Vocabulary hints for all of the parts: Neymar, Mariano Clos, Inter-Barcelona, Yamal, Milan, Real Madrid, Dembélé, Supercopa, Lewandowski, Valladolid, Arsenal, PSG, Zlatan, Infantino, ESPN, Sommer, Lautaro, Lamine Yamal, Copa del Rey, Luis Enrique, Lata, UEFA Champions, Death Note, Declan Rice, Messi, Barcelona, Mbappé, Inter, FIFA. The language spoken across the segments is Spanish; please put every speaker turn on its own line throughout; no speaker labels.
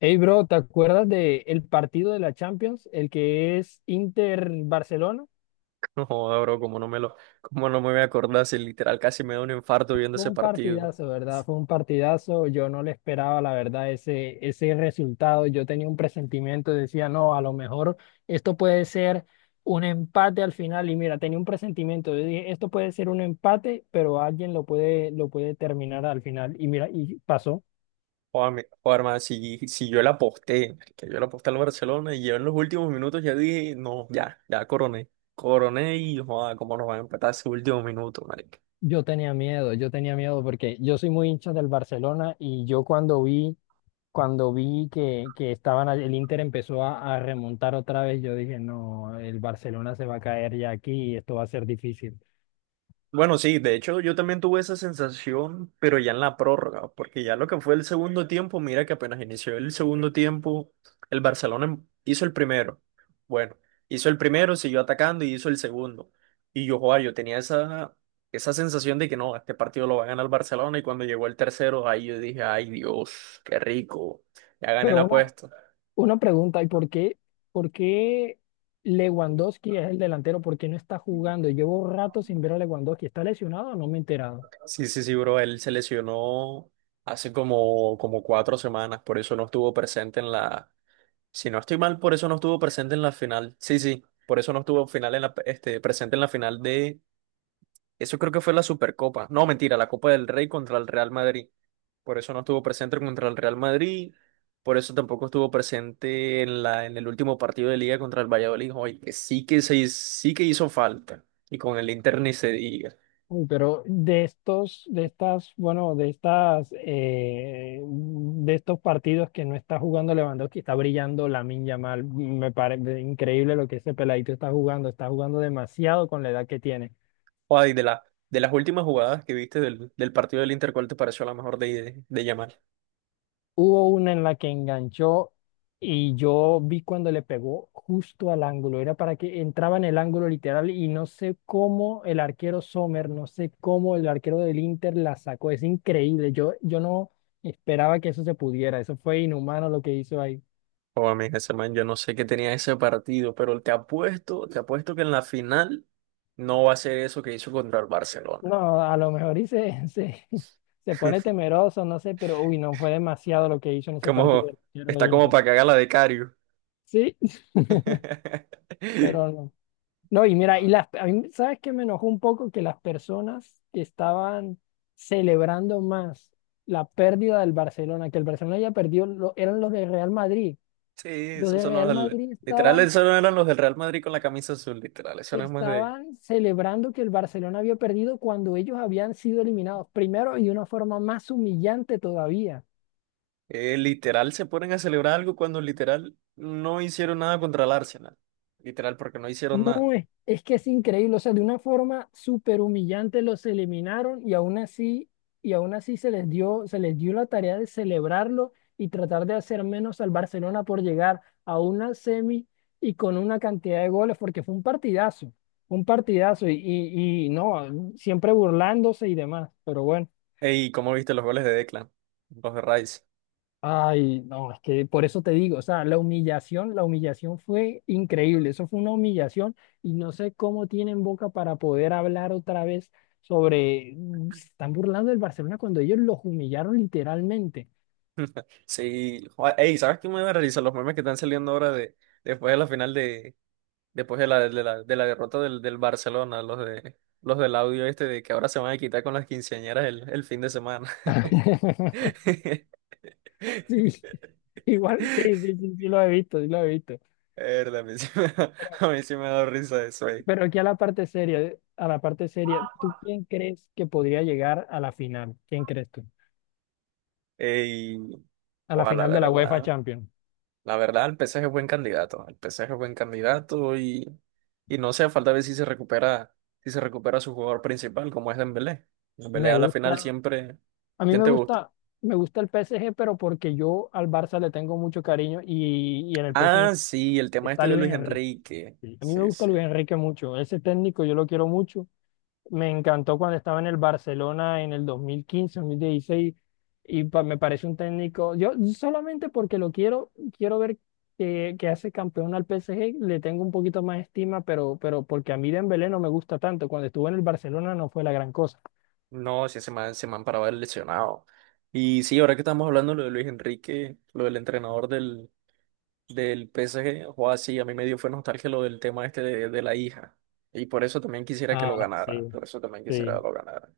Hey, bro, ¿te acuerdas de el partido de la Champions? El que es Inter-Barcelona.
No joda, bro, como no me voy a acordar si literal casi me da un infarto viendo
Fue
ese
un
partido.
partidazo, ¿verdad? Fue un partidazo. Yo no le esperaba, la verdad, ese resultado. Yo tenía un presentimiento, decía, no, a lo mejor esto puede ser un empate al final. Y mira, tenía un presentimiento. Yo dije, esto puede ser un empate, pero alguien lo puede terminar al final. Y mira, y pasó.
Joder, man, si yo la aposté, que yo la aposté al Barcelona y yo en los últimos minutos ya dije, no, ya coroné. Coroné y joder, cómo nos van a empatar ese último minuto.
Yo tenía miedo porque yo soy muy hincha del Barcelona y yo cuando vi que, estaban, el Inter empezó a remontar otra vez, yo dije, no, el Barcelona se va a caer ya aquí y esto va a ser difícil.
Bueno, sí, de hecho yo también tuve esa sensación, pero ya en la prórroga, porque ya lo que fue el segundo tiempo, mira que apenas inició el segundo tiempo, el Barcelona hizo el primero. Bueno, hizo el primero, siguió atacando y hizo el segundo. Y yo, joa, esa sensación de que no, este partido lo va a ganar el Barcelona y cuando llegó el tercero, ahí yo dije, ay Dios, qué rico, ya gané
Pero
la apuesta.
una pregunta, ¿y por qué Lewandowski es el delantero? ¿Por qué no está jugando? Llevo rato sin ver a Lewandowski. ¿Está lesionado o no me he enterado?
Sí, sí, sí, bro, él se lesionó hace como 4 semanas, por eso no estuvo presente en la... Si no estoy mal, por eso no estuvo presente en la final. Sí, sí, por eso no estuvo final en la, este, presente en la final de... Eso creo que fue la Supercopa. No, mentira, la Copa del Rey contra el Real Madrid. Por eso no estuvo presente contra el Real Madrid. Por eso tampoco estuvo presente en el último partido de Liga contra el Valladolid. Oye, que sí que hizo falta. Y con el Inter ni se diga.
Uy, pero de estos, de estas, bueno, de estas, de estos partidos que no está jugando Lewandowski, está brillando Lamine Yamal. Me parece increíble lo que ese peladito está jugando. Está jugando demasiado con la edad que tiene.
Oye, de la, de las últimas jugadas que viste del partido del Inter, ¿cuál te pareció la mejor de Yamal?
Hubo una en la que enganchó y yo vi cuando le pegó justo al ángulo. Era para que entraba en el ángulo literal y no sé cómo el arquero Sommer, no sé cómo el arquero del Inter la sacó. Es increíble. Yo no esperaba que eso se pudiera. Eso fue inhumano lo que hizo ahí.
O a mí ese man, yo no sé qué tenía ese partido, pero te apuesto que en la final no va a ser eso que hizo contra el Barcelona.
No, a lo mejor se pone temeroso, no sé, pero uy, no fue demasiado lo que hizo en ese partido
Como,
el arquero del
Está como
Inter.
para cagar la de Cario.
Sí, pero no. No, y mira, y
Ah.
las, a mí, ¿sabes qué me enojó un poco? Que las personas que estaban celebrando más la pérdida del Barcelona, que el Barcelona haya perdido, eran los de Real Madrid.
Sí,
Los
esos
de
son
Real Madrid
literal,
estaban,
esos no eran los del Real Madrid con la camisa azul, literal, eso no es más de...
estaban celebrando que el Barcelona había perdido cuando ellos habían sido eliminados primero y de una forma más humillante todavía.
Eh, literal se ponen a celebrar algo cuando literal no hicieron nada contra el Arsenal, literal porque no hicieron nada.
No, es que es increíble, o sea, de una forma súper humillante los eliminaron y aún así, se les dio la tarea de celebrarlo y tratar de hacer menos al Barcelona por llegar a una semi y con una cantidad de goles, porque fue un partidazo y no, siempre burlándose y demás, pero bueno.
Ey, ¿cómo viste los goles de Declan? Los de Rice.
Ay, no, es que por eso te digo, o sea, la humillación fue increíble, eso fue una humillación y no sé cómo tienen boca para poder hablar otra vez sobre, se están burlando del Barcelona cuando ellos los humillaron literalmente.
Sí, joder, ey, ¿sabes qué me voy a realizar? Los memes que están saliendo ahora de después de la final de después de la de la, de la derrota del Barcelona, los de los del audio este de que ahora se van a quitar con las quinceañeras el fin de semana.
Sí, igual, sí, lo he visto, sí lo he visto.
Verdad,
Pero,
a mí sí me ha dado risa eso, ey.
pero aquí a la parte seria, a la parte seria, ¿tú quién crees que podría llegar a la final? ¿Quién crees tú?
Ey,
A la
joder, la
final de la UEFA
verdad.
Champions.
La verdad, el PSG es buen candidato. El PSG es buen candidato y no sea falta ver si se recupera, si se recupera su jugador principal, como es Dembélé. Dembélé
Me
a la final
gusta.
siempre.
A mí
¿Quién te gusta?
me gusta el PSG, pero porque yo al Barça le tengo mucho cariño y en el
Ah,
PSG
sí, el tema este
está
de
Luis
Luis
Enrique.
Enrique.
Sí. A mí me
Sí,
gusta
sí.
Luis Enrique mucho. Ese técnico yo lo quiero mucho. Me encantó cuando estaba en el Barcelona en el 2015, 2016 y me parece un técnico. Yo solamente porque lo quiero, quiero ver que hace campeón al PSG, le tengo un poquito más estima, pero porque a mí Dembélé no me gusta tanto. Cuando estuvo en el Barcelona no fue la gran cosa.
No, sí, se me han parado lesionado. Y sí, ahora que estamos hablando lo de Luis Enrique, lo del entrenador del PSG, o sí, a mí me dio fue nostalgia lo del tema este de la hija. Y por eso también quisiera que lo
Ah,
ganara.
sí,
Por eso también quisiera que
sí.
lo ganara.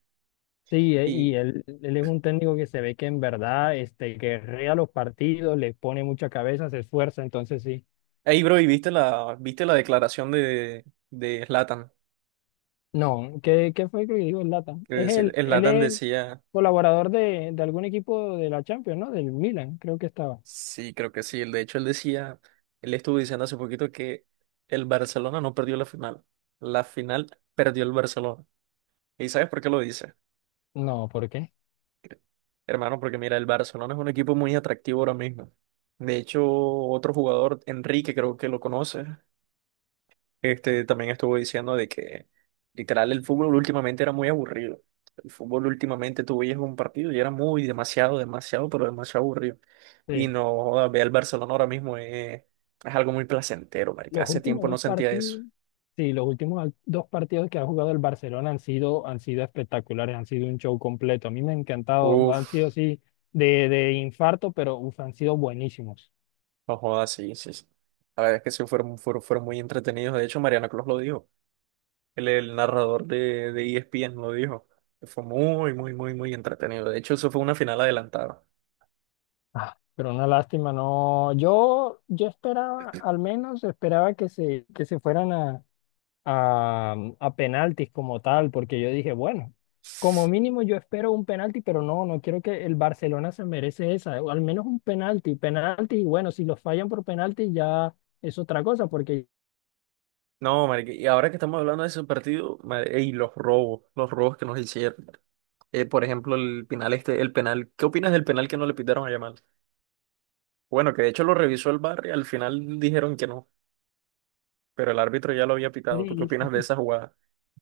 Sí, y él es un técnico que se ve que en verdad este, guerrea los partidos, le pone mucha cabeza, se esfuerza, entonces sí.
Ey, bro, ¿y viste viste la declaración de Zlatan?
No, ¿qué, qué fue que dijo el Lata?
Que
Es
dice-
él, él
Zlatan
es
decía,
colaborador de algún equipo de la Champions, ¿no? Del Milan, creo que estaba.
sí, creo que sí, él, de hecho él decía, él estuvo diciendo hace poquito que el Barcelona no perdió la final perdió el Barcelona. ¿Y sabes por qué lo dice?
No, ¿por qué?
Hermano, porque mira, el Barcelona es un equipo muy atractivo ahora mismo. De hecho, otro jugador, Enrique, creo que lo conoce. Este también estuvo diciendo de que literal el fútbol últimamente era muy aburrido. El fútbol últimamente tú veías un partido y era muy demasiado, demasiado, pero demasiado aburrido. Y
Sí.
no, joda, ve al Barcelona ahora mismo es algo muy placentero, marica.
Los
Hace
últimos
tiempo no
dos
sentía eso.
partidos, sí, los últimos dos partidos que ha jugado el Barcelona han sido espectaculares, han sido un show completo. A mí me ha encantado, han sido
Uf,
así de infarto, pero uf, han sido buenísimos.
no jodas, sí, sí. Sí. La verdad es que sí fueron, fueron, fueron muy entretenidos. De hecho, Mariano Clos lo dijo. El narrador de ESPN lo dijo. Fue muy, muy, muy, muy entretenido. De hecho, eso fue una final adelantada.
Ah, pero una lástima, no. Yo esperaba, al menos esperaba que se fueran a penaltis como tal, porque yo dije, bueno, como mínimo yo espero un penalti, pero no, no quiero que el Barcelona se merece esa, o al menos un penalti, penalti, y bueno, si los fallan por penalti ya es otra cosa, porque
No, marica, y ahora que estamos hablando de ese partido, madre, y los robos que nos hicieron. Por ejemplo, el penal este, el penal. ¿Qué opinas del penal que no le pitaron a Yamal? Bueno, que de hecho lo revisó el bar y al final dijeron que no, pero el árbitro ya lo había pitado. ¿Tú qué opinas de
dicen-
esa jugada?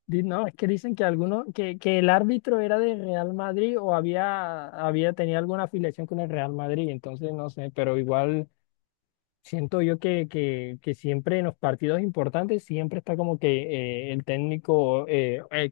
no, es que dicen que alguno, que el árbitro era de Real Madrid o había, había, tenía alguna afiliación con el Real Madrid, entonces no sé, pero igual. Siento yo que siempre en los partidos importantes siempre está como que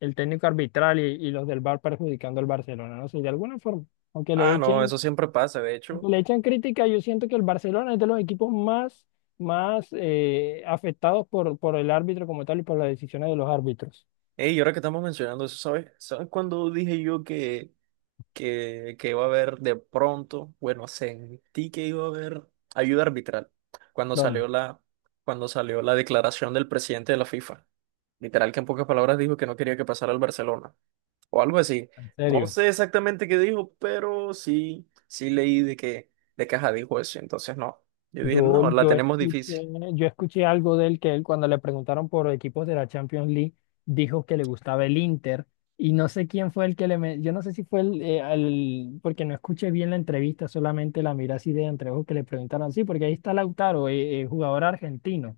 el técnico arbitral y los del VAR perjudicando al Barcelona, no sé, de alguna forma, aunque le
Ah, no,
echen,
eso siempre pasa, de
aunque
hecho.
le echen crítica, yo siento que el Barcelona es de los equipos más, más afectados por el árbitro como tal y por las decisiones de los árbitros.
Ey, y ahora que estamos mencionando eso, ¿sabes? ¿Sabes cuando dije yo que iba a haber de pronto? Bueno, sentí que iba a haber ayuda arbitral cuando
¿Dónde?
salió la, cuando salió la declaración del presidente de la FIFA. Literal que en pocas palabras dijo que no quería que pasara al Barcelona o algo así.
En
No
serio.
sé exactamente qué dijo, pero sí, sí leí de que de caja dijo eso. Entonces no, yo dije,
Yo,
no, la
yo
tenemos
escuché,
difícil.
yo escuché algo de él que él cuando le preguntaron por equipos de la Champions League dijo que le gustaba el Inter y no sé quién fue el que yo no sé si fue porque no escuché bien la entrevista, solamente la miré así de entreojos que le preguntaron, sí, porque ahí está Lautaro, jugador argentino.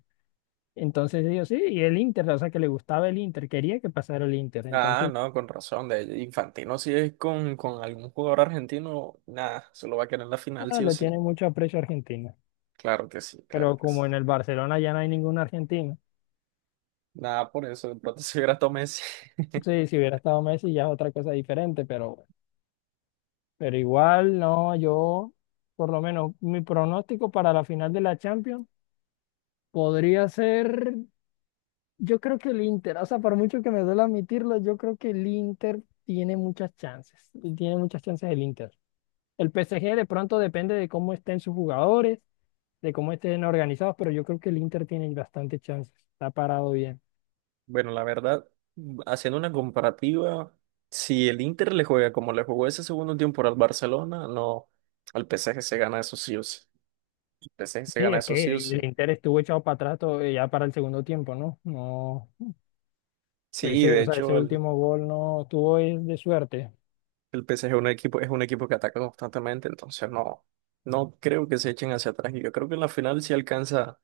Entonces dijo, sí, y el Inter, o sea que le gustaba el Inter, quería que pasara el Inter,
Ah,
entonces
no, con razón. De Infantino si es con algún jugador argentino, nada, se lo va a querer en la final
ah,
sí o
le
sí.
tiene mucho aprecio a Argentina,
Claro que sí, claro
pero
que sí.
como en el Barcelona ya no hay ningún argentino.
Nada, por eso de pronto se hubiera Messi.
Sí, si hubiera estado Messi ya es otra cosa diferente, pero igual, no, yo, por lo menos, mi pronóstico para la final de la Champions podría ser, yo creo que el Inter, o sea, por mucho que me duele admitirlo, yo creo que el Inter tiene muchas chances, y tiene muchas chances el Inter. El PSG de pronto depende de cómo estén sus jugadores, de cómo estén organizados, pero yo creo que el Inter tiene bastantes chances, está parado bien.
Bueno, la verdad, haciendo una comparativa, si el Inter le juega como le jugó ese segundo tiempo al Barcelona, no, al PSG se gana esos sí o sí. El PSG se
Sí,
gana
es
esos sí
que
o sí.
el Inter estuvo echado para atrás ya para el segundo tiempo, ¿no? No,
Sí,
ese,
de
o sea, ese
hecho,
último gol no tuvo es de suerte.
el PSG es un equipo que ataca constantemente, entonces no, no creo que se echen hacia atrás. Y yo creo que en la final sí alcanza,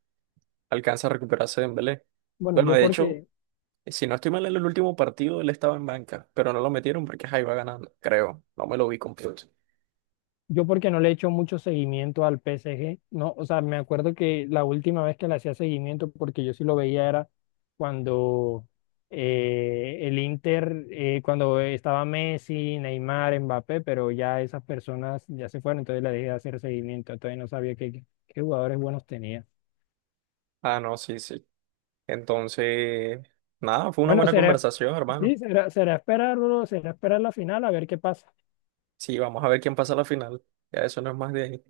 alcanza a recuperarse Dembélé.
Bueno,
Bueno, de hecho, si no estoy mal en el último partido, él estaba en banca, pero no lo metieron porque ahí va ganando, creo. No me lo vi completo.
yo porque no le he hecho mucho seguimiento al PSG, no, o sea, me acuerdo que la última vez que le hacía seguimiento, porque yo sí lo veía era cuando cuando estaba Messi, Neymar, Mbappé, pero ya esas personas ya se fueron, entonces le dejé de hacer seguimiento, entonces no sabía qué, qué jugadores buenos tenía.
Ah, no, sí, sí. Entonces, nada, fue una
Bueno,
buena
será,
conversación, hermano.
sí, será, será esperarlo, será esperar la final a ver qué pasa.
Sí, vamos a ver quién pasa a la final. Ya eso no es más de ahí.